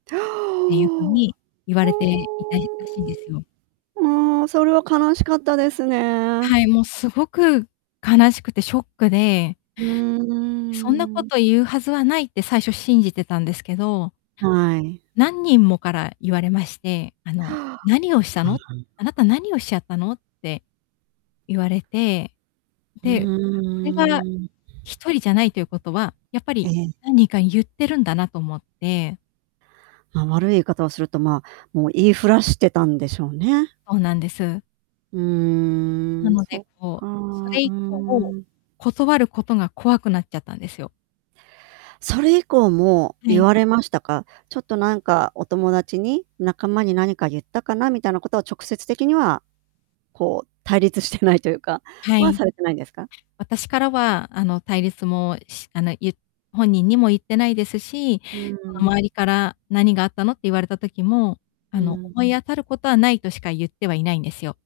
っていう風ほお。に、言われていたいらしいんですよ。ああ、それは悲しかったですね。はい、もうすごく、悲しくてショックで。うー「そんなこん。と言うはずはない」って最初信じてたんですけど。はい。何人もから言われまして、あの 「何をしたの？あなた何をしちゃったの？」って。言われて。うで、これは、ーん。1人じゃないということは、やっぱえりえ。何人か言ってるんだなと思って。まあ、悪い言い方をすると、まあ、もう言いふらしてたんでしょうね。そうなんです。うなーん、のそっで、か。こうう、それー以降、ん。断ることが怖くなっちゃったんですよ。それ以降もは言い。われましたか？ちょっとなんかお友達に、仲間に何か言ったかなみたいなことは直接的には、こう、対立してないというかはは、い。されてないんですか？私からはあの、対立も、しあの、ゆ本人にも言ってないですし、うーそのん。周りから「何があったの？」って言われた時も、あうのん。「思い当たることはない」としか言ってはいないんですよ。